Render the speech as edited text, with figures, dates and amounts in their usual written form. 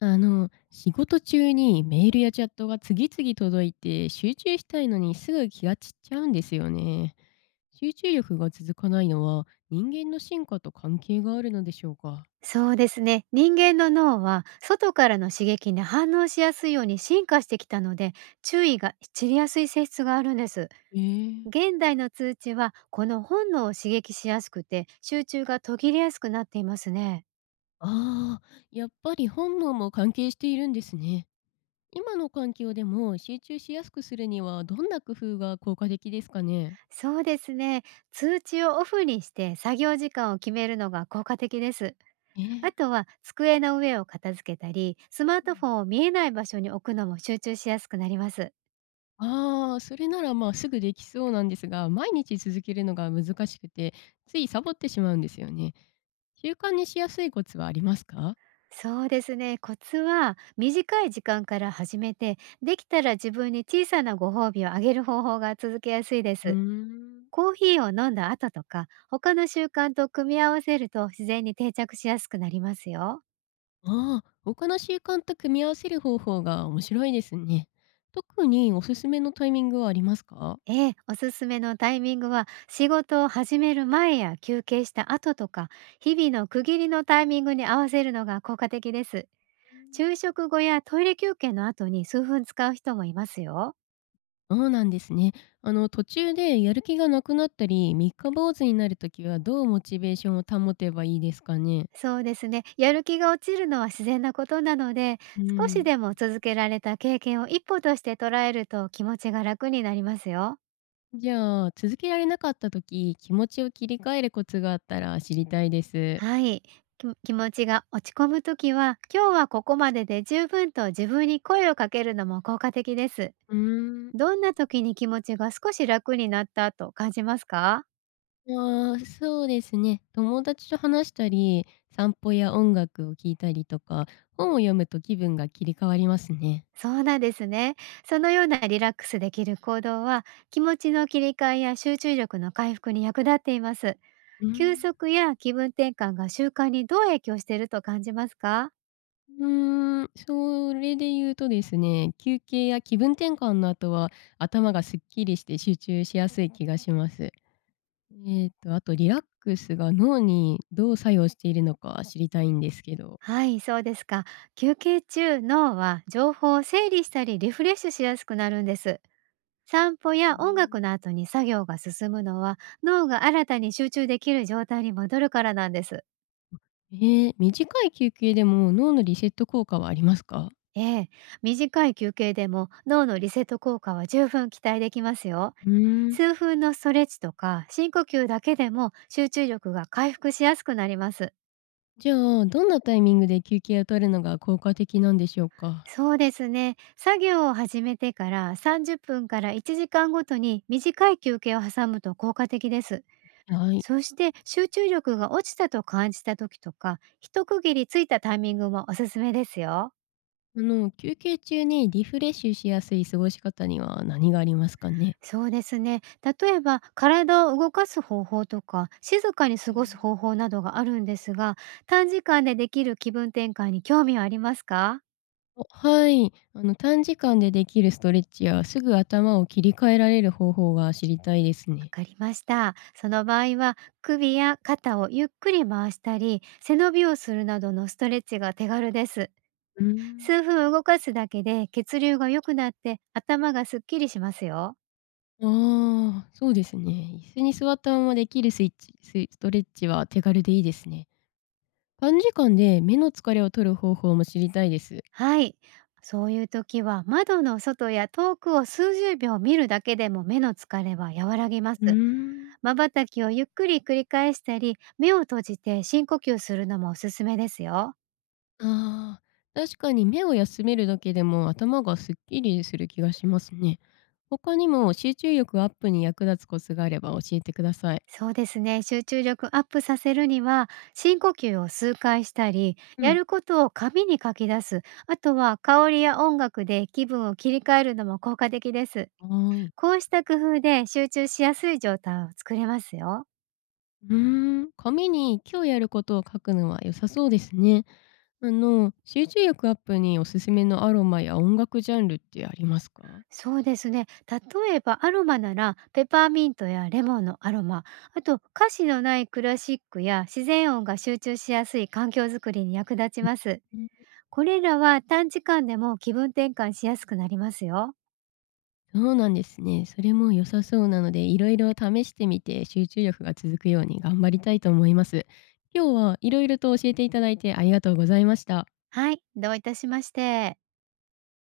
仕事中にメールやチャットが次々届いて集中したいのにすぐ気が散っちゃうんですよね。集中力が続かないのは人間の進化と関係があるのでしょうか。そうですね。人間の脳は外からの刺激に反応しやすいように進化してきたので、注意が散りやすい性質があるんです。えー。現代の通知はこの本能を刺激しやすくて、集中が途切れやすくなっていますね。ああー、やっぱり本能も関係しているんですね。今の環境でも集中しやすくするにはどんな工夫が効果的ですかね。そうですね。通知をオフにして作業時間を決めるのが効果的です。えー。あとは机の上を片付けたり、スマーうトん。フォンを見えない場所に置くのも集中しやすくなります。ああ、それならまあすぐできそうなんですが、毎日続けるのが難しくて、ついサボってしまうんですよね。習慣にしやすいコツはありますか？そうですね。コツは短い時間から始めて、できたら自分に小さなご褒美をあげる方法が続けやすいでうーす。ん。コーヒーを飲んだ後とか、他の習慣と組み合わせると自然に定着しやすくなりますよ。ああ、他の習慣と組み合わせる方法が面白いですね。特におすすめのタイミングはありますか？ええ、おすすめのタイミングは仕事を始める前や休憩した後とか、日々の区切りのタイミングに合わせるのが効果的です。うん。昼食後やトイレ休憩の後に数分使う人もいますよ。そうなんですね。途中でやる気がなくなったり、三日坊主になるときはどうモチベーションを保てばいいですかね？そうですね。やる気が落ちるのは自然なことなので、うー少しん。でも続けられた経験を一歩として捉えると気持ちが楽になりますよ。じゃあ、続けられなかったとき気持ちを切り替えるコツがあったら知りたいです。はい。気持ちが落ち込むときは、今日はここまでで十分と自分に声をかけるのも効果的です。うーん。どんな時に気持ちが少し楽になったと感じますか？ああ、そうですね。友達と話したり、散歩や音楽を聴いたりとか、本を読むと気分が切り替わりますね。そうなんですね。そのようなリラックスできる行動は、気持ちの切り替えや集中力の回復に役立っています。うー休ん。息や気分転換が習慣にどう影響していると感じますか？うーん、それで言うとですね、休憩や気分転換の後は、頭がすっきりして集中しやすい気がします。あとリラックスが脳にどう作用しているのか知りたいんですけど。はい、そうですか。休憩中、脳は情報を整理したりリフレッシュしやすくなるんです。散歩うーや音ん。楽の後に作業が進むのは、脳が新たに集中できる状態に戻るからなんです。ええ、短い休憩でも脳のリセット効果はありますか？ええ、短い休憩でも脳のリセット効果は十分期待できますよ。うーん。数分のストレッチとか深呼吸だけでも集中力が回復しやすくなります。じゃあ、どんなタイミングで休憩を取るのが効果的なんでしょうか？そうですね。作業を始めてから30分から1時間ごとに短い休憩を挟むと効果的です。はい。そして集中力が落ちたと感じた時とか、一区切りついたタイミングもおすすめですよ。休憩中にリフレッシュしやすい過ごし方には何がありますかね？そうですね。例えば体を動かす方法とか、静かにう過ごん。す方法などがあるんですが、短時間でできる気分転換に興味はありますか？はい。短時間でできるストレッチや、すぐ頭を切り替えられる方法が知りたいですわね。かりました。その場合は、首や肩をゆっくり回したり背伸びをするなどのストレッチが手軽です。うん。数分動かすだけで血流が良くなって頭がすっきりしますよ。ああ、そうですね。椅子に座ったままできるストレッチは手軽でいいですね。短時間で目の疲れを取る方法も知りたいです。はい。そういう時は窓の外や遠くを数十秒見るだけでも目の疲れは和らぎます。うーん。瞬きをゆっくり繰り返したり、目を閉じて深呼吸するのもおすすめですよ。ああ、確かに目を休めるだけでも頭がすっきりする気がしますね。他にも集中力アップに役立つコツがあれば教えてください。そうですね。集中力アップさせるには、深呼吸を数回したり、うやん。ることを紙に書き出す、あとは香りや音楽で気分を切り替えるのも効果的です。はーい。こうした工夫で集中しやすい状態を作れますよ。うーん、紙に今日やることを書くのは良さそうですね。集中力アップにおすすめのアロマや音楽ジャンルってありますか？そうですね。例えばアロマなら、ペパーミントやレモンのアロマ、あと歌詞のないクラシックや自然音が集中しやすい環境づくりに役立ちうん。ます。これらは短時間でも気分転換しやすくなりますよ。そうなんですね。それも良さそうなので、いろいろ試してみて集中力が続くように頑張りたいと思います。今日はいろいろと教えていただいてありがとうございました。はい、どういたしまして。